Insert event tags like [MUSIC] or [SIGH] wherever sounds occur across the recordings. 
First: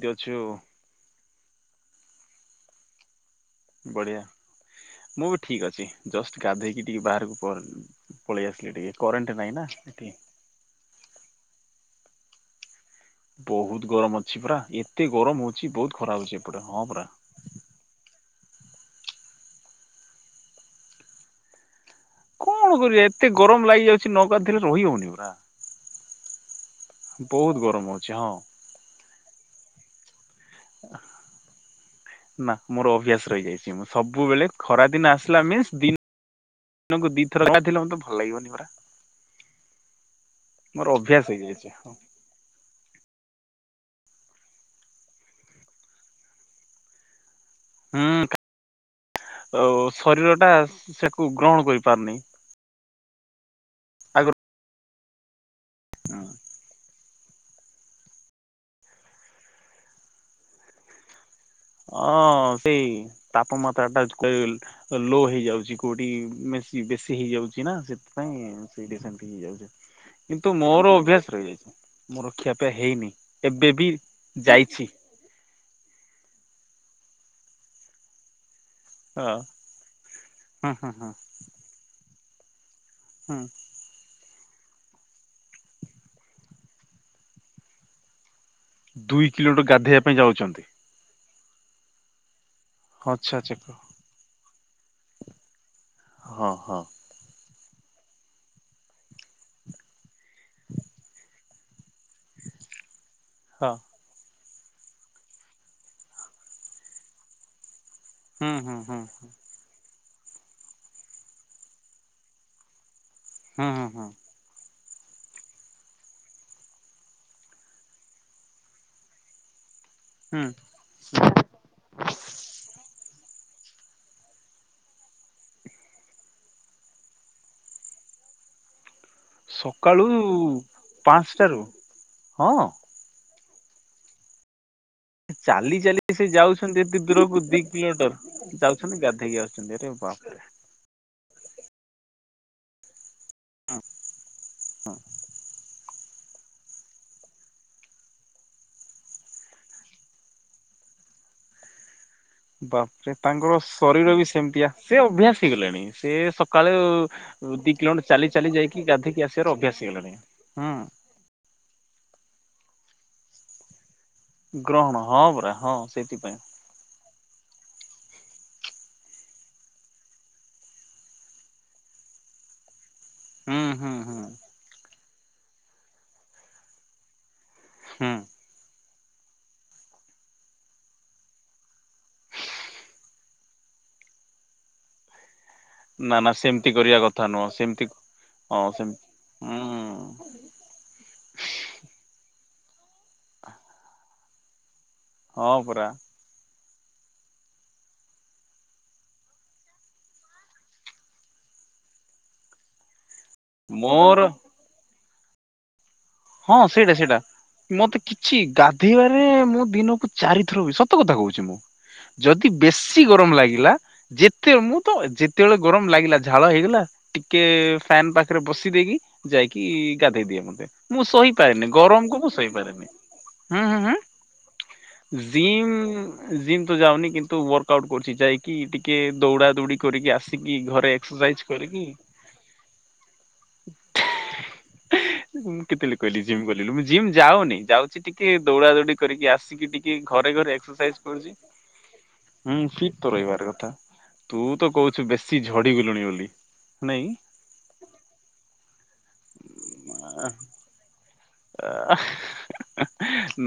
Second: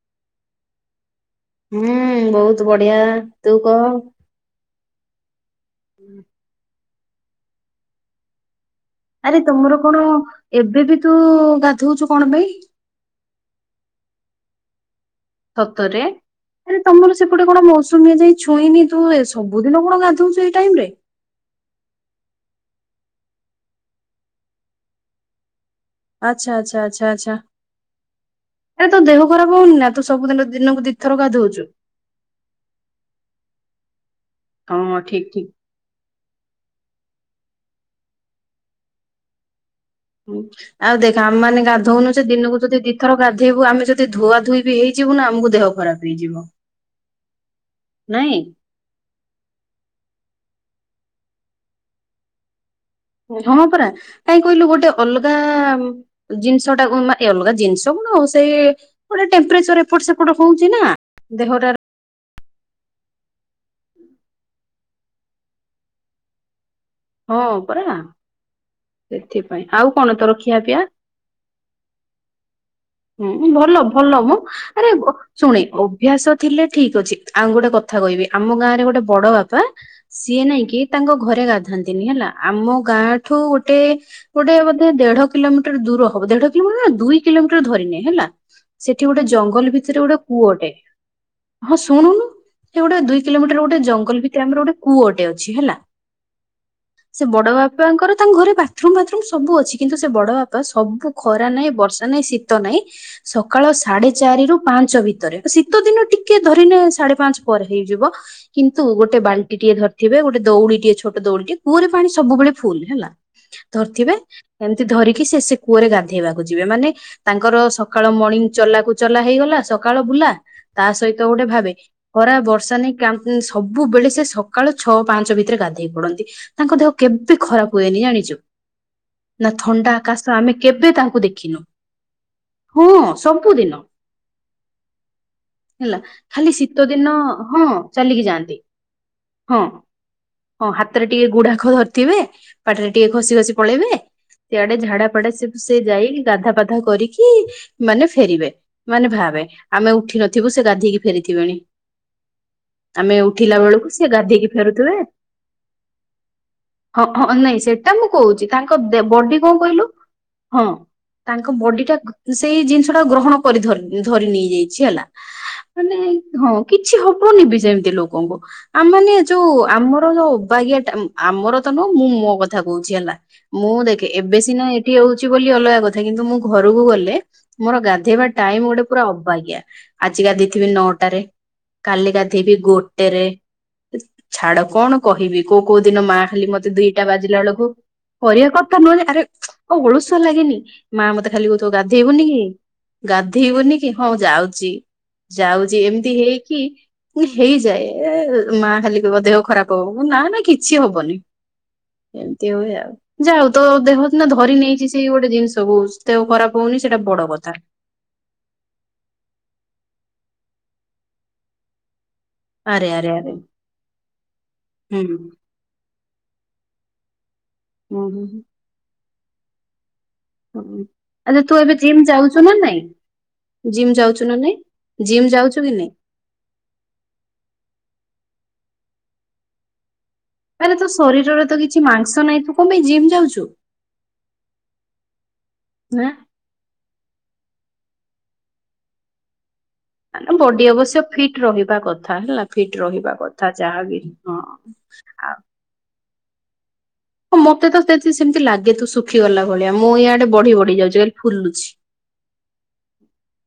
ତୁ ଅଛୁ। ହୁଁ ବହୁତ ବଢିଆ। ତୁ କହ ବଢ଼ିଆ ମୁଁ ବି ଠିକ୍ ଅଛି ଜଷ୍ଟ ଗାଧୋଇକି ଟିକେ ବାହାରକୁ ପର ପଳେଇ ଆସିଲେ ଟିକେ କରେଣ୍ଟ ଆରେ ନାହିଁ ନା ତମର କଣ ଏଠି ଏବେ ବି ତୁ ଗାଧଉଛୁ କଣ ପାଇଁ ବହୁତ ଗରମ ଅଛି ପରା ଏତେ ଗରମ ହଉଛି ବହୁତ ସତରେ? ଖରାପ ହଉଛି ଏପଟେ ଆରେ ହଁ ପରା ତମର ସେପଟେ କଣ ମୌସୁମୀ ଏଯାଏ ଛୁଇନି ତୁ ସବୁଦିନ କଣ ଗାଧଉଛୁ ଏଇ ଟାଇମ ରେ କଣ ହବରେ ଏତେ ଗରମ ଲାଗିଯାଉଛି ନଗାଧାଇଲେ ରହି ହଉନି ପରା ଆଚ୍ଛା ଆଚ୍ଛା ଆଛା ବହୁତ ଗରମ ଅଛି ହଁ ଆରେ ତୋ ଦେହ ଖରାପ ହଉନି ନା ତୁ ସବୁଦିନ ଦିନକୁ ଦିଇଥର ଗାଧଉଛୁ ନା ମୋର ଅଭ୍ୟାସ ରହିଯାଇଛି ମୁଁ ସବୁବେଳେ ହଁ ଖରା ଦିନ ଠିକ ଆସିଲା ଠିକ। ମିନ୍ସ ଦି ଦିନକୁ ଦିଥର ଗାଧେଇଲେ ମତେ ଭଲ ଲାଗିବନି ପରା ହୁଁ ମୋର ଆଉ ଦେଖ ଅଭ୍ୟାସ ଆମ ମାନେ ହେଇଯାଇଛି ହୁଁ ଗାଧଉନୁ ସେ ଦିନକୁ ଯଦି ଦିଥର ଗାଧେଇବୁ ଆମେ ଯଦି ଧୁଆ ଧୁୋଇ ବି ହେଇଯିବୁ ନା ଆମକୁ ଦେହ ଖରାପ ହେଇଯିବ। ହ ହୁଁ ଶରୀର ଟା ସେକୁ ଗ୍ରହଣ କରିପାରୁନି। ହଁ ପରା କାଇଁ କହିଲୁ ଗୋଟେ ଅଲଗା ଆଗ ଜିନିଷ ଟା କୁ ମା ଅଲଗା ଜିନିଷ କଣ ଆଉ ସେ ଗୋଟେ ଟେମ୍ପଚର ଏପଟ ସେପଟ ହଉଛି ନା ଦେହଟାର ହଁ ସେଇ ତାପମାତ୍ରା ଟା [UNINTELLIGIBLE] ଲୋ ହେଇଯାଉଛି କୋଉଠି ମେଶି ବେଶୀ ହଁ ହେଇଯାଉଛି ନା ପରା ସେଥିପାଇଁ ସେଠି ସେମତି ସେଥିପାଇଁ ହେଇଯାଉଛି ଆଉ କଣ ତୋର କିନ୍ତୁ ଖିଆ ପିଆ ମୋର ଅଭ୍ୟାସ ରହିଯାଇଛି। ମୋର କ୍ଷିଆପିଆ ହେଇନି। ହୁଁ ଏବେ ଭଲ ବି ଭଲ ମ ଯାଇଛି ଆରେ ଵ ଶୁଣେ ଅଭ୍ୟାସ ଥିଲେ ଠିକ ଅଛି ଆଉ ଗୋଟେ କଥା କହିବି ଆମ ଗାଁ ରେ ଗୋଟେ ବଡ ହଁ ବାପା ସିଏ ହୁଁ ନାଇକି ହୁଁ ହୁଁ। ତାଙ୍କ ଘରେ ଗାଧାନ୍ତିନି ହେଲା ଆମ ଗାଁ ଠୁ ହୁଁ ଗୋଟେ ଗୋଟେ ଗୋଟେ ବୋଧେ ଦେଢ କିଲୋମିଟର ଦୂର ହବ ଦେଢ କିଲୋମିଟର ନା ଦୁଇ କିଲୋମିଟର ଧରିନେ ହେଲା ସେଠି ଗୋଟେ ଦୁଇ କିଲୋମିଟର ଜଙ୍ଗଲ ଭିତରେ ଗାଧେଇବା ପାଇଁ ଗୋଟେ କୂଅ ଯାଉଛନ୍ତି ଅଟେ ହଁ ଶୁଣୁନୁ ସେ ଗୋଟେ ଦୁଇ ଆଚ୍ଛା ଆଚ୍ଛା କିଲୋମିଟର ଗୋଟେ ଜଙ୍ଗଲ ଭିତରେ ଆମର ଗୋଟେ କୂଅଟେ ଅଛି ହେଲା। ହଁ ହଁ। ସେ ବଡ ବାପାଙ୍କର ତାଙ୍କ ଘରେ ବାଥରୁମ ଫାଥରୁମ ସବୁ ଅଛି। କିନ୍ତୁ ସେ ବଡ ବାପା ସବୁ ଖରା ନାହିଁ ବର୍ଷା ନାହିଁ ଶୀତ ନାହିଁ ସକାଳ ହଁ ସାଢେ ଚା ଚାରି ରୁ ପାଞ୍ଚ ଭିତରେ ଶୀତ ଦିନ ଟିକେ ଧରିନେ ସାଢେ ପାଞ୍ଚ ପରେ ହେଇଯିବ ହୁଁ ହୁଁ କିନ୍ତୁ ହୁଁ ଗୋଟେ ବାଲ୍ ଟିଏ ଧରିଥିବେ ଗୋଟେ ଦୋଉଡି ଟିଏ ଛୋଟ ଦୋଉଡି ଟିଏ କୂଅରେ ପାଣି ସବୁବେଳେ ଫୁଲ୍ ହେଲା। ହୁଁ ହୁଁ ହୁଁ ଧରଥିବେ ଏମିତି ଧରିକି ସେ ସେ କୂଅରେ ଗାଧେଇବାକୁ ଯିବେ ମାନେ ତାଙ୍କର ସକାଳ ମର୍ଣ୍ଣିଂ ଚଲାକୁ ଚଲା ହେଇଗଲା ସକାଳ ବୁଲା ହୁଁ ତା ସହିତ ଗୋଟେ ଭାବେ ଖରା ବର୍ଷା ନାହିଁ କାମ୍ ଉଁ ସବୁବେଳେ ସେ ସକାଳୁ ଛଅ ପାଞ୍ଚେ ଭିତରେ ଗାଧେଇ ପଡନ୍ତି। ତାଙ୍କ ଦେହ କେବେ ଖରାପ୍ ହୁଏନି ଜାଣିଚୁ? ନା ଥଣ୍ଡା ସକାଳୁ କାଶ ଆମେ କେବେ ତାଙ୍କୁ ପାଞ୍ଚଟାରୁ ଦେଖିନୁ। ହଁ। ହଁ ସବୁଦିନ। ଚାଲି ହେଲା ଚାଲି ସେ ଖାଲି ଶୀତ ଯାଉଛନ୍ତି ଏତେ ଦିନ ଦୂରକୁ ଦି ହଁ କିଲୋ ଚାଲିକି ମିଟର। ଯାଆନ୍ତି ଯାଉଛନ୍ତି ଗାଧେଇକି ହଁ ଆସୁଛନ୍ତି ଆରେ ବାପ୍ ରେ। ହଁ ହାତେରେ ଟିକେ ଗୁଡ଼ାଖୁ ଧରିଥିବେ ପାଟିରେ ଟିକେ ଖସି ଖସି ପଳେଇବେ ସେଆଡେ ଝାଡ଼ା ଫାଡ଼ା ସେ ସେ ଯାଇକି ଗାଧା ପାଧା କରିକି ମାନେ ଫେରିବେ। ମାନେ ଭାବେ ଆମେ ଉଠି ନଥିବୁ ସେ ଗାଧେଇକି ଫେରିଥିବେଣି। ବାପ୍ ରେ ଆମେ ତାଙ୍କର ଉଠିଲା ବେଳକୁ ସେ ଶରୀର ବି ଗାଧେଇକି ସେମିତିଆ ଫେରୁଥିବେ। ସେ ଅଭ୍ୟାସ ହେଇଗଲେଣି। ସେ ସକାଳୁ ହଁ ହଁ ନାଇଁ ଦି ସେଟା କିଲୋ ମୁଁ ମିଟର ଚାଲି କହୁଛି ଚାଲି ତାଙ୍କ ଯାଇକି ଗାଧେଇକି ବଡି ଆସିବାର କଣ ଅଭ୍ୟାସ କହିଲୁ ହେଇଗଲେଣି ହଁ ହୁଁ। ତାଙ୍କ ବଡ଼ି ଟା ଘ୍ ସେଇ ଜିନିଷ ଟା ଗ୍ରହଣ କରି ଧରି ଧରି ନେଇ ଯାଇଛି ଗ୍ରହଣ ହେଲା। ହଁ ପରା ହଁ ମାନେ ସେଇଥିପାଇଁ ହଁ କିଛି ହବନି ବି ସେମିତି ଲୋକଙ୍କୁ। ଆମେ ମାନେ ଯୋଉ ଆମର ଯୋଉ ଅବାଗିଆ ଟାମ୍ ଆମର ତ ନୁ ମୁଁ ମୋ କଥା କହୁଛି ହେଲା। ହୁଁ ମୁଁ ହୁଁ ଦେଖେ ହୁଁ ଏବେ ସିନା ଏଠି ରହୁଛି ବୋଲି ଅଲଗା କଥା କିନ୍ତୁ ମୁଁ ଘରକୁ ଗଲେ ମୋର୍ ହୁଁ। ଗାଧେଇବା ଟାଇମ୍ ଗୋଟେ ପୁରା ଅବାଗିଆ ଆଜି ଗାଧେଇଥିବି ନଅ ଟାରେ କାଲି ଗାଧେଇବି ଗୋଟେ ରେ ଇସ୍ ଛାଡ଼ କଣ କହିବି କୋଉ କୋଉ ଦିନ ନା ମା ନା ଖାଲି ସେମିତି ମୋତେ କରିବା ଦିଇଟା କଥା ବାଜିଲା ନୁହଁ ବେଳୁକୁ ସେମିତି କରିବା ହଁ କଥା ନୁହେଁ ସେମିତି ଯେ ଆରେ ଆଉ ଅଳସୁଆ ହୁଁ ଲାଗେନି। ମା ମୋତେ ଖାଲି କହୁଥିବ ଗାଧେଇବୁନି କି ଗାଧେଇବୁନି କି ହଁ ମୁଁ ଯାଉଚି। ହଁ ଯାଉଚି ପରା ଏମିତି ହେଇକି ହେଇଯାଏ ଏ, ମା ଖାଲି କହିବ ଦେହ ଖରାପ ହବ। ମୁଁ କହିବି ନା ନା କିଛି ହବନି। ଏମିତି ହୁଏ ଆଉ। ଯାହା ହୋଉ ତୋ ଦେହ ମୋର ସିନା ଧରି ନେଇଚି ସେଇ ଗୋଟେ ଜିନିଷକୁ। ଦେହ ଖରାପ ହୋଉନି ସେଟା ବଡ଼ କଥା। ଛି ଗାଧେଇବାରେ ମୁଁ ଦିନକୁ ଚାରିଥର ବି ସତ କଥା କହୁଛି ମୁଁ। ଯଦି ଆରେ ବେଶୀ ଆରେ ଆରେ ଗରମ ଲାଗିଲା, ଯେତେ ମୁଁ ତ ହୁଁ ଯେତେବେଳେ ଗରମ ଲାଗିଲା ଝା ଝାଳ ହେଇଗଲା ଟିକେ ହୁଁ ଫ୍ୟାନ୍ ହୁଁ ପାଖରେ ବସି ଦେଇକି ଯାଇକି ଗାଧେଇ ଦିଏ ମୋତେ। ହୁଁ। ମୁଁ ସଇ ଆଚ୍ଛା ତୁ ପାରେନି ଏବେ ଜିମ୍ ଗରମକୁ ମୁଁ ଯାଉଛୁ ସଇ ନା ନାଇଁ ପାରେନି। ହୁଁ, ହୁଁ, ଜିମ୍ ଯାଉଛୁ ନା ନାଇଁ? ହୁଁ ଯାଉଛୁ କି ଜିମ୍ ନାଇଁ? ଜିମ୍ ତ ଯାଉନି କିନ୍ତୁ ୱାର୍କ ଆଉଟ୍ କରୁଛି। ଯାଇକି ଟିକେ ଦୌଡ଼ା ଦୌଡି କରିକି ଆସିକି ଆରେ ତୋ ଘରେ ଏକ୍ସରସାଇଜ ଶରୀରରେ ତ କରିକି କିଛି ମାଂସ ନାହିଁ ତୁ କଣ ପାଇଁ ଜିମ୍ ଯାଉଛୁ? ଏମିତି ତ ଖାଲି ହାଁ କହିଲି ଜିମ୍ ଗଲିବୋଲି, ମୁଁ ଜିମ୍ ଯାଉନି, ଯାଉଛି ଟିକେ ଦୌଡ଼ା ଦୌଡି କରିକି ଆସିକି ଟି କି ଘରେ ଆଲୋ ଘରେ ବଡି ଏକ୍ସର୍ସାଇଜ୍ ଅବଶ୍ୟ କରୁଛି। ଫିଟ୍ ରହିବା କଥା ହେଲା ହୁଁ ଫିଟ୍ ରହିବା ତ ରହିବାର କଥା। ଯାହାବି ହଁ। ତୁ ତ କହୁଛୁ ବେଶୀ ଝଡ଼ି ଗୁଲୁଣି ବୋଲି ନାଇଁ। ହଁ ମୋତେ ତ ସେଠି ସେମିତି ଲାଗେ ତୁ ଶୁଖିଗଲା ଭଳିଆ। ମୁଁ ୟାଆଡେ ବଢି ବଢି ଯାଉଛି। [INAUDIBLE] ଅ,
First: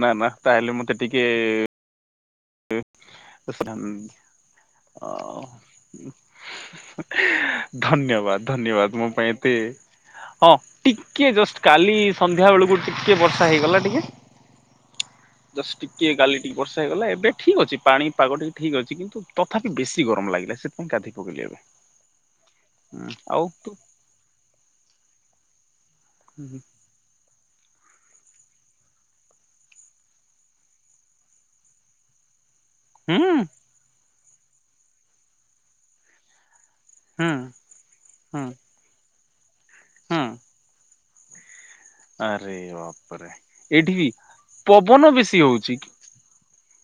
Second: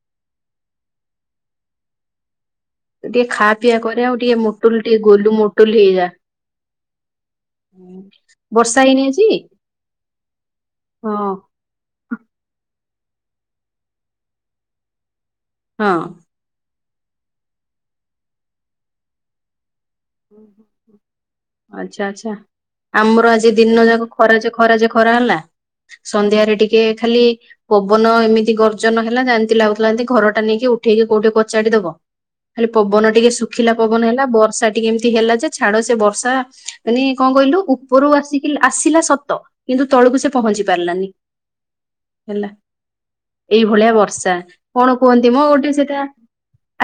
ନା ନା ତାହେଲେ ମୋତେ ଟିକେ ତୁ ଟିକେ ଖା ପିଆ କରେ ଆଉ ଟିକେ ମୋଟୁଲ୍ ଟିକେ ଗୋଲୁ ମୋଟୁଲ୍ ହେଇଯା। ଧନ୍ୟବାଦ୍ ବର୍ଷା ଧନ୍ୟବାଦ୍ ହେଇନି ମୋ ଆଜି? ପାଇଁ ଏତେ, ହଁ ହଁ ଟିକିଏ ଜଷ୍ଟ୍ କାଲି ସନ୍ଧ୍ୟା ବେଳୁକୁ ଟିକେ ବର୍ଷା ହେଇଗଲା ଟିକେ। ଜଷ୍ଟ୍ ହଁ। ଟିକିଏ କାଲି ଟିକେ ବର୍ଷା ହେଇଗଲା, ଏବେ ଠିକ୍ ଅଛି ପାଣି ପାଗ ଟିକେ ଠିକ୍ ଅଛି। କିନ୍ତୁ ତଥାପି ବେଶୀ ଗରମ ଲାଗିଲା ସେଥିପାଇଁ ଗାଧେଇ ପକେଇଲି ଏବେ। ଆଚ୍ଛା ଆଚ୍ଛା ଉଁ, ଆମର ଆଜି ଆଉ ତୁ ଦିନ ଯାକ ଖରା ଯେ ଖରା ଯେ ଖରା ହେଲା ସନ୍ଧ୍ୟାରେ ହୁଁ ଟିକେ ଖାଲି ପବନ ଏମିତି ଗର୍ଜନ ହେଲା ଯେମିତି ଲାଗୁଥିଲା ଏମିତି ଘରଟା ନେଇକି ଉଠେଇକି କୋଉଠି କଚାଡ଼ି ଦବ। ଖାଲି ପବନ ଟିକେ ହୁଁ ଶୁଖିଲା ପବନ ହେଲା, ବର୍ଷା ଟିକେ ଏମିତି ହେଲା ଯେ ଛାଡ ସେ ବର୍ଷା। ମାନେ କଣ କହିଲୁ ହୁଁ ଉପରୁ ଆସିକି ଆସିଲା ସତ। କିନ୍ତୁ ତଳକୁ ହୁଁ ସେ ପହଞ୍ଚି ପାରିଲାନି। ହେଲା ଆରେ ବାପରେ ଏଇଭଳିଆ ଏଇଠି ବି ବର୍ଷା, କଣ ପବନ କୁହନ୍ତି ବେଶୀ ମୋ ଗୋଟେ ହଉଛି ସେଟା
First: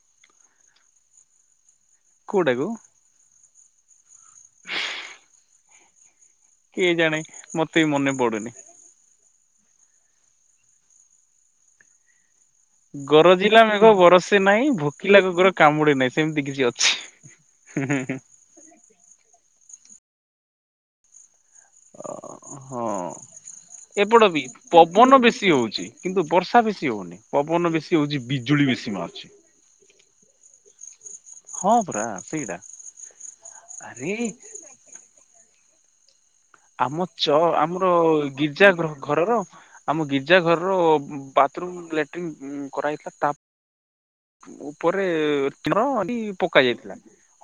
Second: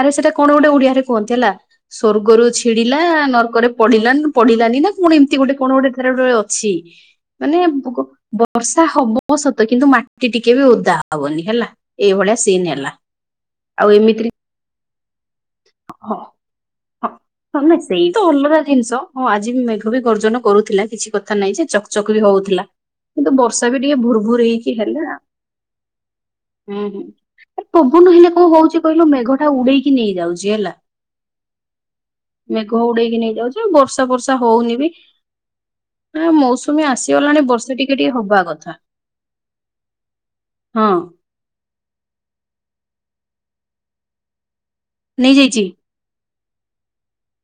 ଆରେ ସେଟା କଣ ଗୋଟେ ଓଡିଆରେ କୁହନ୍ତି ହେଲା, ସ୍ଵର୍ଗ ରୁ ଛି କୋଉଟାକୁ ଲା ନର୍କରେ ପଡିଲାନ ପଡିଲାନି ନା କଣ ଏମିତି ଗୋଟେ କଣ ଗୋଟେ ତାର ଗୋଟେ ଅ ଛି କିଏ ଜାଣେ ମାନେ ମତେ ବି ବୁଗ ମନେ ପଡୁନି। ବର୍ଷ ଷା ହବ ସତ କିନ୍ତୁ ମାଟି ଟିକେ ବି ଓଦା ହବନି ହେଲା। ଏଇଭଳିଆ ସିନ୍ [INAUDIBLE] ଗରଜିଲା ଆଉ ମେଘ ଏମିତିରେ ବରଷେ ନାଇଁ ଭୋକିଲା କୁକୁର କାମୁଡି ନାହିଁ ହଁ ସେମିତି କିଛି ଅଛି। ହଁ। ହଁ ନାଇଁ ହୁଁ, ହୁଁ। [INAUDIBLE] ଜିନିଷ ହଁ ଆଜି ମେଘ ବି ଗର୍ଜନ କରୁଥିଲା କିଛି କଥା ନାଇଁ ଯେ। ଚକ୍ ଚକ୍ ବି ହଉଥିଲା, ହୁଁ ହୁଁ। କିନ୍ତୁ ବର୍ଷା ବି ଟିକେ ଏପଟ ବି ଭୁଡୁଭୁରୁ ହେଇକି ପବନ ହେଲା। ବେଶୀ ହଉଛି କିନ୍ତୁ ବର୍ଷା ଅଁ, ବେଶୀ ହଁ ହଉନି ଆରେ ବେଶୀ ପବନ ହଉଛି ହେଲେ କଣ ବିଜୁଳି ହଉଛି ବେଶୀ କହିଲୁ ମାରୁଛି। ମେଘଟା ଉଡେଇକି ନେଇଯାଉ ବୁଝିହେଲା? ହଁ ପରା ସେଇଟା ମେଘ ଉଡେଇକି ନେଇଯାଉଛି ଆଉ ବର୍ଷା ଆରେ ଫର୍ଷା ହୋଉ ହୋଉନିବି ଆ, ମୌସୁ ଆମ ଚ- ଆମର ଗିର୍ଜା ଗ୍ରହ ଘରର ଆମ ଗିର୍ଜା ଘରର ହଁ ବା ଥ୍ରୁମ୍ ଲେଟିନ୍ ଉଁ, କରାହେଇଥିଲା। ତା ଉପରେ ନେଇଯାଇଛି [INAUDIBLE] ପକା ଯାଇଥିଲା,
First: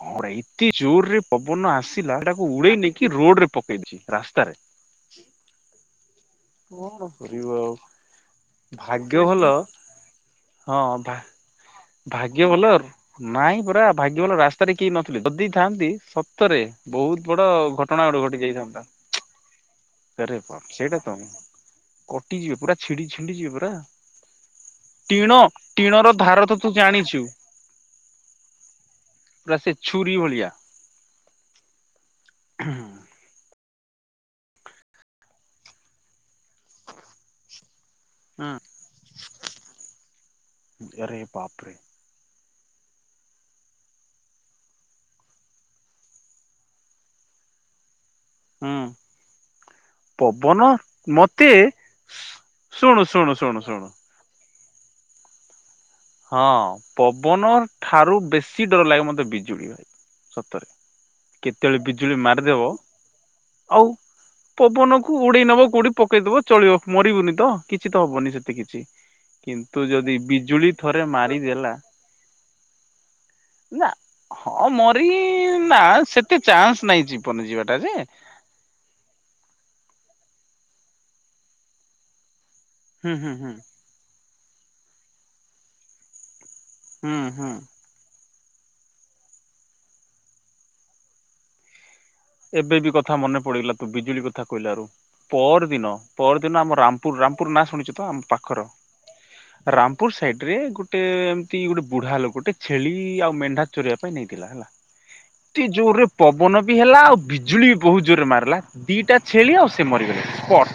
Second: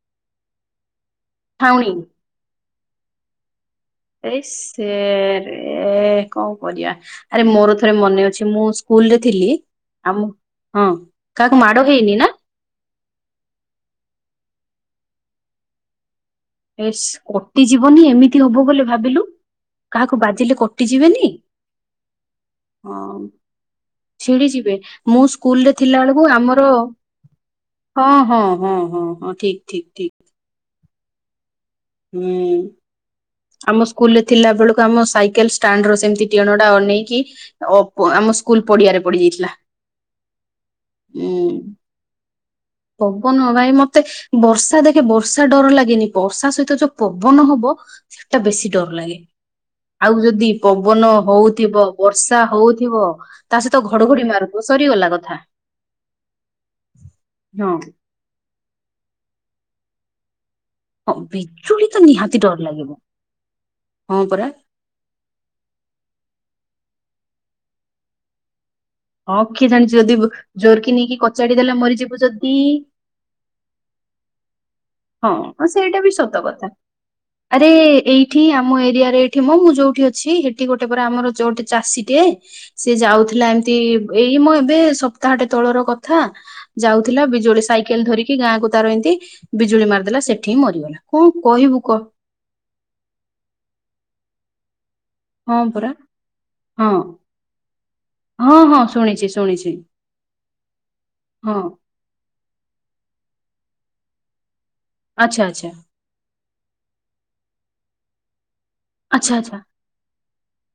ହଁ ରେ ଏତେ ଜୋରରେ ପବନ ଠାଉଣି ଆସିଲା ସେଟାକୁ ଉଡେଇ ନେଇକି ରୋଡ୍ ରେ ପକେଇଛି। ଏଇ ସେ ରେ କଁ କରିଆ? କଣ ଆରେ କରିବୁ ଆଉ ମୋର ଥରେ ମନେ ଅଛି ମୁଁ ସ୍କୁଲରେ ଭାଗ୍ୟ ଭଲ ଥିଲି ଆମକୁ ହଁ କାହାକୁ ମାଡ଼ ହେଇନି ନା? ଭାଗ୍ୟ ଭଲ ନାଇଁ ପରା ଭାଗ୍ୟ ଭଲ ରାସ୍ତାରେ କେହି ନଥିଲେ ଯଦି ଥାଆନ୍ତି ସତରେ ଏସ୍ ବହୁତ ବଡ କଟି ଘଟଣା ଯିବନି ଗୋଟେ ଘଟି ଏମିତି ହବ ଯାଇଥାନ୍ତା ବୋଲି ଭାବିଲୁ। କାହାକୁ ଆରେ ବାଜିଲେ ବାପ ସେଇଟା ତ କଟିଯିବେନି। କଟିଯିବେ ପୁରା ହଁ ଛିଡି ଛିଣ୍ଡି ଯିବେ ପୁରା ଛିଡ଼ି ଯିବେ ମୁଁ ଟିଣ ସ୍କୁଲ୍ ରେ ଥିଲା ଟିଣର ବେଳକୁ ଧାର ତ ଆମର ତୁ ଜାଣିଛୁ ହଁ ହଁ ହଁ ହଁ ହଁ ପୁରା ଠିକ୍ ସେ ଠିକ୍ ଠିକ୍। ଛୁରୀ ଭଳିଆ ହୁଁ। ଆମ ସ୍କୁଲ୍ ରେ ଥିଲା ବେଳକୁ ଆମ ସାଇକେଲ ଷ୍ଟାଣ୍ଡ୍ ର ସେମିତି ଟିଣ ଟା ଅନେଇକି ଅ ପୁ ଆମ ସ୍କୁଲ୍ ପଡ଼ିଆରେ ପଡ଼ି ଯାଇଥିଲା। ଏରେ ବାପରେ। ହବ ନୁଅଁ ଭାଇ ମତେ ବର୍ଷା ଦେଖେ ବର୍ଷା ଡ଼ର ଲାଗେନି ବର୍ଷା ସହିତ ଯୋଉ ପବନ ହବ ସେଟା ହୁଁ ବେଶୀ ଡ଼ର ଲାଗେ। ଆଉ ଯଦି ପବନ ମତେ ହଉଥିବ ବର୍ଷା ଶୁଣୁ ହଉଥିବ ଶୁଣୁ ଶୁଣୁ ତା ସହିତ ଶୁଣୁ ଘଡ଼ଘଡ଼ି ମାରୁ ସରିଗଲା କଥା। ହଁ ପବନ ହଁ ଠାରୁ ବେଶୀ ଡ଼ର ଲାଗେ ମତେ ବିଜୁଳି ସତରେ। ହଁ କେତେବେଳେ ତ ବିଜୁଳି ନିହାତି ଡର ମାରିଦେବ ଲାଗିବ ଆଉ ହଁ ପରା ପବନକୁ କୁ ଉଡ଼େଇ ନବ କୋଉଠି ପକେଇଦବ ଚଳିବ ମରିବୁନି ତ କିଛି ତ ହବନି ସେତେ କିଛି। ହଁ କିଏ କିନ୍ତୁ ଜାଣିଛି ଯଦି ବିଜୁଳି ଜୋର କି ଥରେ ନେଇକି କଚାଡ଼ି ମାରିଦେଲା ଦେଲେ ମରିଯିବୁ ଯଦି? ନା ହଁ ମରି ହଁ ନା ସେଇଟା ବି ସତ ସେତେ ଚାନ୍ସ ନାଇଁ ଜୀବନ ଯିବା ଟା ଯେ। ଠି ଆମ ଏରିଆରେ ଏଠି ମ ମୁଁ ଯୋଉଠି ଅଛି ହେଟି ଗୋଟେ ପରା ଆମର ଯୋଉଠି ଚାଷୀଟିଏ ସିଏ ହୁଁ ହୁଁ ଯାଉଥିଲା ହୁଁ। ଏମିତି ଏଇ ମୋ ଏବେ ସପ୍ତାହଟେ ତଳର କଥା। ହୁଁ ଯାଉଥିଲା ହୁଁ ବିଜୁଳି ସାଇକେଲ ଧରିକି ଗାଁକୁ ତାର ଏନ୍ତି ବିଜୁଳି ମାରଦେଲା ସେଠି ହିଁ ମରିଗଲା କଣ କହିବୁ କହ। ଏବେ ବି କଥା ମନେ ପଡ଼ିଗଲା ତୁ ବିଜୁଳି କଥା କହିଲାରୁ। ହଁ ପଅର୍ ପରା ଦିନ ପଅର୍ ଦିନ ଆମ ହଁ ରାମପୁର୍ ରାମପୁର୍ ନାଁ ଶୁଣିଛ ତ ଆମ ପା ହଁ ହଁ ଶୁଣିଛି ଶୁଣିଛି। ରାମପୁର ସାଇଡ଼୍ ରେ ଗୋଟେ ହଁ ଏମିତି ଗୋଟେ ବୁଢ଼ା ଲୋକଟେ ଛେଳି ଆଉ ମେଣ୍ଢା ଚରେଇବା ପାଇଁ ନେଇଥିଲା ହେଲା ଆଚ୍ଛା ଏଠି ଆଚ୍ଛା ଜୋରେ ପବନ ବି ହେଲା ଆଉ ବିଜୁଳି ବି ବହୁତ୍ ଜୋରେ ମାରଲା। ଦିଟା ଆଚ୍ଛା ଛେଳି ଆଚ୍ଛା ଆଉ ସେ ମରିଗଲେ ସ୍ପଟ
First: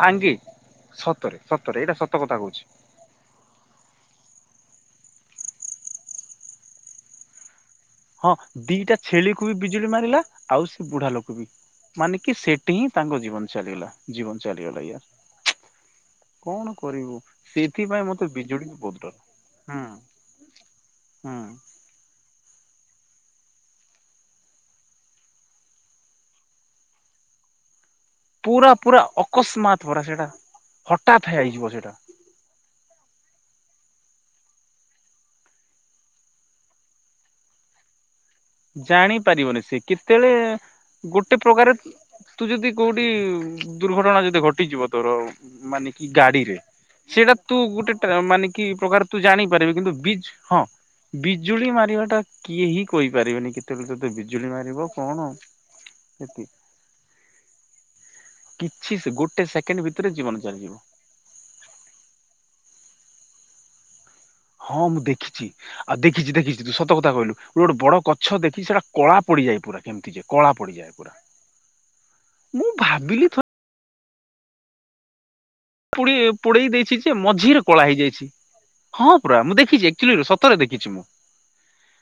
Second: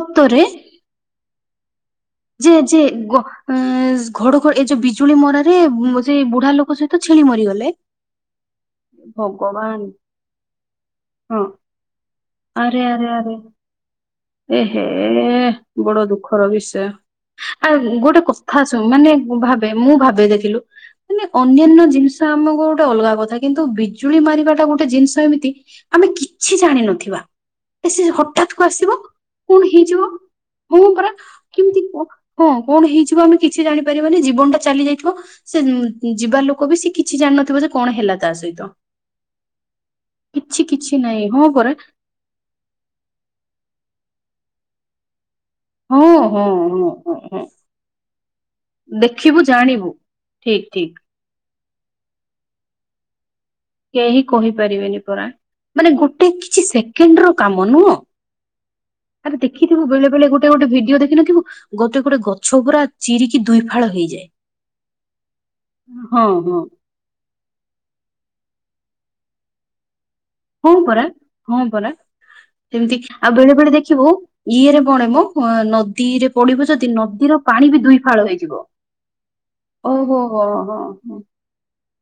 ସାଙ୍ଗେ ସତରେ ସତରେ ଏଇଟା ସତକଥା। ଯେ ଯେ ଗ ଅଁ ଘଡ଼ ଘ ଏଇ ଯୋଉ ବିଜୁଳି ମରାରେ ସେ ବୁଢ଼ା ଲୋକ ସହିତ ଛେଳି ମରିଗଲେ। ହଁ ଦିଟା ଛେଳିକୁ ବି ବିଜୁଳି ଭଗବାନ ମାରିଲା, ଆଉ ସେ ବୁଢ଼ା ଲୋକ ହଁ ବି। ମାନେ କି ସେଠି ଆରେ ହିଁ ଆରେ ତାଙ୍କ ଆରେ ଜୀବନ ଚାଲିଗଲା ଜୀବନ ଏ ହେ ଚାଲିଗଲା ୟାର୍। କଣ କରିବୁ? ଆ ଗୋଟେ କଥା ବିଜୁଳି ବି ଶୁ ବହୁତ ମାନେ ଡର ଭାବେ ହୁଁ ମୁଁ ଭାବେ ଦେଖିଲୁ ମାନେ ହୁଁ ଅନ୍ୟ ନ୍ୟ ଜିନିଷ ଆମକୁ ଗୋଟେ ଅଲଗା କଥା କିନ୍ତୁ ବିଜୁଳି ମାରିବାଟା ଗୋଟେ ଜିନିଷ ଏମିତି ଆମେ କିଛି ଜାଣିନଥିବା ଏ ସେ ହ ଟାକ୍ କୁ ପୁରା ଆସିବ ପୁରା କଣ ଅକସ୍ମାତ ପରା ହେଇଯିବ ସେଇଟା ହଁ ପରା ହଠାତ୍ ହେଇଯିବ କେମିତି ସେଇଟା କ ହଁ କଣ ହେଇଯିବ ଆମେ କିଛି ଜାଣିପାରିବାନି ଜୀବନ ଟା ଚାଲି ଯାଇଥିବ। ସେ ଯିବା ଲୋକ ବି ସେ କିଛି ଜାଣିନଥିବ ଯେ କଣ ହେଲା ତା ସହି ଜାଣି ପାରିବନି ସେ କେତେଏଳେ କିଛି ନାହିଁ ଗୋଟେ ହଁ ପରା ପ୍ରକାର ତୁ ଯଦି କୋଉଠି ଦୁର୍ଘଟଣା ଯଦି ଘଟିଯିବ ତୋର ମାନେ ହଁ କି ହଁ ଗାଡ଼ିରେ ହଁ ହଁ ସେଇଟା ହଁ ତୁ ଗୁଟେ ଟ୍ରା ମାନେ କି ପ୍ରକାର ତୁ ଜାଣିପାରିବୁ କି ତୁ ବିଜ୍ ଠିକ୍ ଠିକ୍। ବିଜୁଳି ମାରିବା ଟା କିଏ ହି କହିପାରିବେନି କେ କେହି କହିପାରିବେନି ପରା ମାନେ ଗୋଟେ ଏତି କିଛି ସେକେଣ୍ଡର କାମ ନୁହଁ। କିଛି ସୁଗୁ ଆରେ ଦେଖିଥିବୁ ବେଳେ ବେଳେ ଗୋଟେ ଗୋଟେ ଭିଡ଼ିଓ ଦେଖିନଥିବୁ ଗୋଟେ ଗୋଟେ ଗଛ ପୁରା ଚିରିକି ଦୁଇ ଫାଳ ହେଇଯାଏ। ହଁ ମୁଁ ଦେଖିଛି ଆଉ ହଁ ଦେଖିଛି ହଁ ଦେଖିଛି ତୁ ସତ କଥା କହିଲୁ, ଗୋଡ଼ ବଡ଼ ଗଛ ଦେଖିଚି ସେଟା କଳା ପଡ଼ିଯାଏ ପୁରା କେମିତି ଯେ କଳା ହଁ ପଡ଼ିଯାଏ ପରା ପୁରା। ହଁ ପରା। ମୁଁ ସେମିତି ଭାବିଲି ଆଉ ଥରେ ବେଳେ ବେଳେ ଦେଖିବୁ ଇଏରେ ପଡ଼େ ମ ହଁ ନ ଦି ପୋଡି ରେ ପୋଡେଇ ପଡ଼ିବୁ ଯଦି ଦେଇଛି ଯେ ନଦୀର ମଝିରେ ପାଣି ବି କଳା ହେଇଯାଇଛି ଦୁଇଫାଳ ହେଇଯିବ। ହଁ ପୁରା ମୁଁ ଦେଖିଛି ଓହୋ ଆକ୍ଚୁଆଲି ହୋ ସତରେ ହୋ ଦେଖିଛି ମୁଁ ହୋ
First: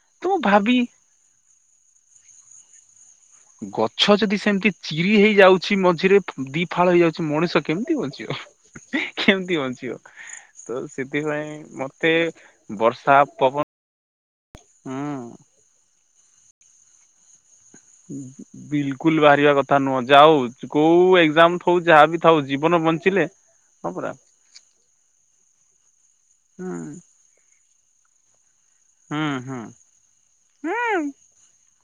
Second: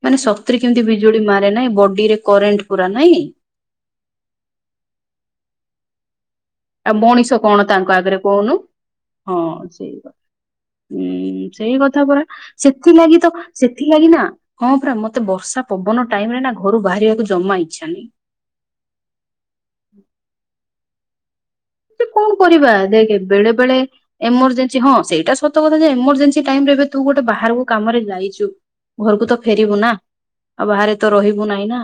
ମାନେ ତ ମୁଁ ସତରେ ଭାବି କେମିତି ବିଜୁ ଯୋଡ଼ି ମାରେ ନାହିଁ ବଡ଼ିରେ କରେଣ୍ଟ ପୁରା ନାହିଁ। ଗଛ ଯଦି ସେମତି ଚିରି ହେଇ ଯାଉଛି ମଝିରେ ଦି ଆଉ ଦିଫାଳ ହେଇଯାଉଛି କଣ ମଣିଷ ତାଙ୍କ କେମିତି ଆଗରେ ବଞ୍ଚିବ କହୁନୁ କେମିତି ବଞ୍ଚିବ? ତ ଉୁଁ ସେଥିପାଇଁ ସେଇ କଥା ମତେ ପରା ବର୍ଷା ସେଥିଲାଗି ତ ପବନ ସେଥିଲାଗି ନା ହଁ ପରା ହୁଁ ମତେ ବର୍ଷା ପବନ ଟାଇମରେ ନା ଘରୁ ବାହାରିବାକୁ ଜମା ଇଚ୍ଛା ନାହିଁ। ବିଲକୁଲ୍ ବାହାରିବା କଥା ନୁହଁ। ଯାଉ କୋଉ ଏକଜାମ୍ ସେ କଣ କରିବା ଦେଖ୍ ବେଳେ ବେଳେ ହଁ ପରା ଏମରଜେ ହଁ ସେଇଟା ସତ କଥା ଯେ ଏମରଜେନ୍ସି ଟାଇମରେ ହୁଁ ଏବେ ତୁ ଗୋଟେ ବାହାରକୁ କାମରେ ଯାଇଛୁ। ଘରକୁ ହୁଁ ତ ହୁଁ ଫେରିବୁ ନା ଆଉ ବାହାରେ ହୁଁ ତ ରହିବୁ ନାହିଁ ନା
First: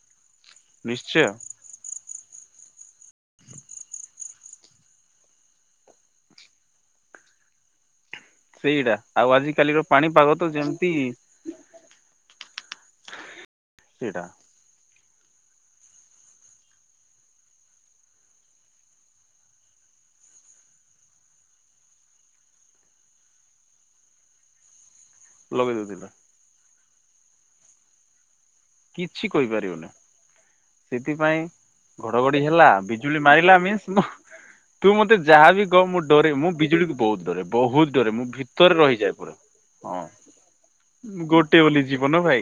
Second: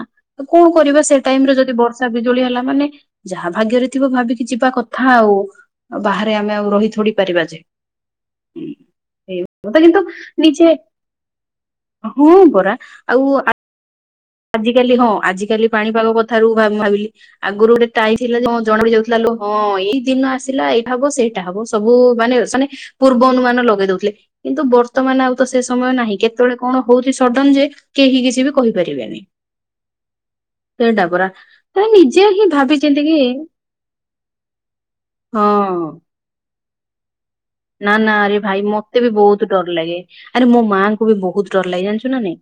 କଣ କରିବା ସେ ନିଶ୍ଚୟ ଟାଇମରେ ଯଦି ବ ସା ବିଜୁଳି ହେଲା ମାନେ ଯାହା ଭାଗ୍ୟରେ ଥିବ ଭାବିକି ଯି ବା କଥା ଆଉ ବାହାରେ ଆମେ ଆଉ ରହି ଥୋଡିପାରିବା କି? ସେଇଟା ଆଉ ମୁଁ ଆଜିକାଲିର କହିଲି ତ ପାଣିପାଗ ନିଜେ ଯେମିତି ହଁ ପରା ଆଉ ଆ ସେଇଟା ଆଜ କାଲି ହଁ ଆଜିିକାଲି ପାଣିପାଗ କଥାରୁ ଭା ମୁଁ ଭାବିଲି। ଆଗରୁ ଗୋଟେ ଟାଇମ ଥିଲା ଜେ ହଁ ଜଣାପଡ଼ି ଯାଉଥିଲା ଲୋ ହଁ ଏଇ ଦିନ ଆସିଲା ଏଇ ଭାଗ ସେଇ ଏଟା ହବ ସବୁ ମାନେ ମାନେ ପୂର୍ବ ଅନୁମାନ ଲଗେଇ ଦଉଥିଲେ। କିନ୍ତୁ ବର୍ତ୍ତମାନ ଆଉ ତ ସେ ଲଗେଇ ସମୟ ଦଉଥିଲା ନାହିଁ କେତେବେଳେ କଣ ହଉଛି ସଡନ ଜେ କେହି କିଛି ବି କହିପାରିବେନି। ପାରିବୁନି ସେଇଟା ପରା ସେଥିପାଇଁ ତ ନିଜେ ଘଡଘଡି ହିଁ ହେଲା ଭାବିଚିନ୍ତି କି ବିଜୁଳି ମାରିଲା ମିନସ ମୁଁ ତୁ ମତେ ଯାହାବି ହଁ କହ ମୁଁ ଡରେ ମୁଁ ବିଜୁଳିକୁ ବହୁତ ଡରେ। ବହୁତ ନା ଡରେ ନା ମୁଁ ଆରେ ଭାଇ ଭିତରେ ମତେ ବି ରହିଯାଏ ପୁରା। ବହୁତ ଡର ଲାଗେ ହଁ ଆରେ ମୋ ମାଆଙ୍କୁ ବି ଗୋଟେ ବହୁତ ଡର ବୋଲି ଲାଗେ ଜାଣିଛୁ ଜୀବନ ନା ନାଇଁ? ଭାଇ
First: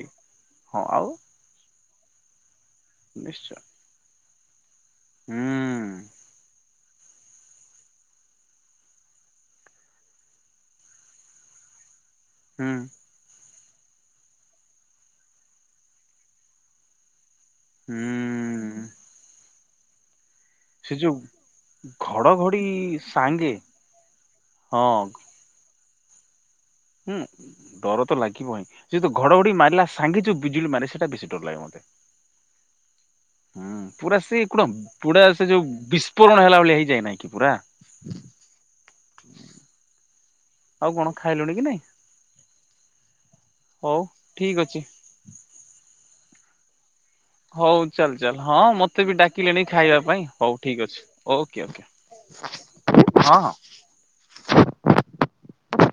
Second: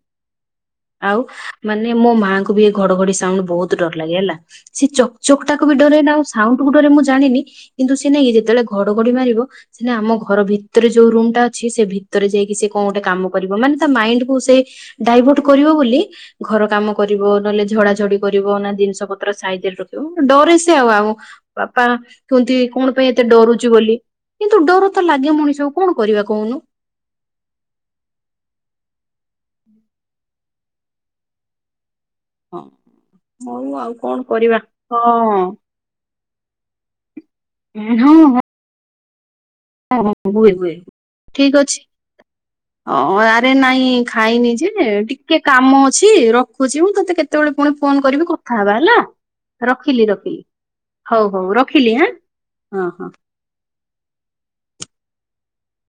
ଆଉ ମାନେ ମୋ ମାଆଙ୍କୁ ବି ଏ ଘଡଘଡି ସାଉଣ୍ଡ ନିଶ୍ଚୟ ବହୁତ ଡର ଲାଗେ ହେଲା ସେ ଚକଚକ ଟା କୁ ହୁଁ। ଡ଼ରେ ନା ଆଉ ସାଉଣ୍ଡ କୁ ଡରେ ରେ ମୁଁ ଜାଣିନି କିନ୍ତୁ ସେ ନାଇଁ ଯେତେବେଳେ ଘଡଘଡି ମାରିବ ସେ ଆମ ଘର ଭିତରେ ଯୋଉ ରୁମଟା ଅଛି ସେ ଭିତରେ ଯାଇକି ସେ ହୁଁ କଣ ଗୋଟେ କାମ କରିବ ମନେ ତା ମାଇଣ୍ଡକୁ ସେ ଡାଇବର୍ଟ କରିବ ବୋଲି ଘର କାମ କରିବ ନ ହେଲେ ଝଡାଝଡି କରିବ ନା ହୁଁ ଜିନିଷ ପତ୍ର ସାଇଜରେ ରଖିବ ଡରେ ସେ ଆଉ ବାପା କୁହନ୍ତି ଘଡଘଡି କଣ ପାଇଁ ଏତେ ସାଙ୍ଗେ ଡରୁଛୁ ବୋଲି? କିନ୍ତୁ ହଁ ଡର ତ ଲାଗେ ମଣିଷ କଣ କରିବା କହୁନୁ। ହୁଁ। ଡର ତ ଲାଗିବ ହହିଁ ଯେହେତୁ ଘଡଘଡି ମାରିଲା ସାଙ୍ଗେ ଯୋଉ ବିଜୁଳି ମାରେ ସେଟା ବେଶୀ ଡର ଲାଗେ ମତେ ହଁ ହୁଁ ହଉ ଆଉ ପୁରା ସେ କରିବା। କଣ ହଁ ପୁରା ସେ ଯୋଉ ବି ପୂରଣ ହେଲା ବଳିଆ ହେଇଯାଇହିଁ କି ପୁରା ହଁ ହଁ। ହଁ ହ ହୁଏ। ଆଉ କଣ ଖାଇଲୁଣି ଠିକ କି ଅଛି ନାଇଁ ହଁ ଆରେ ନାଇଁ ହଉ ଖାଇନି ଠିକ ଯେ ଅଛି। ଟି ଟିକେ କାମ ଅଛି ରଖୁଛି ମୁଁ ତତେ କେତେ ହଉ ଚାଲ ଚାଲ ହଁ ମତେ ବି ଡାକିଲେଣି ଖାଇବା ରଖିଲି ପାଇଁ ରଖିଲି ହଉ ଠିକ ଅଛି ହଉ ହଉ ଓକେ ରଖିଲି ଆଁ ଓକେ। ହଁ।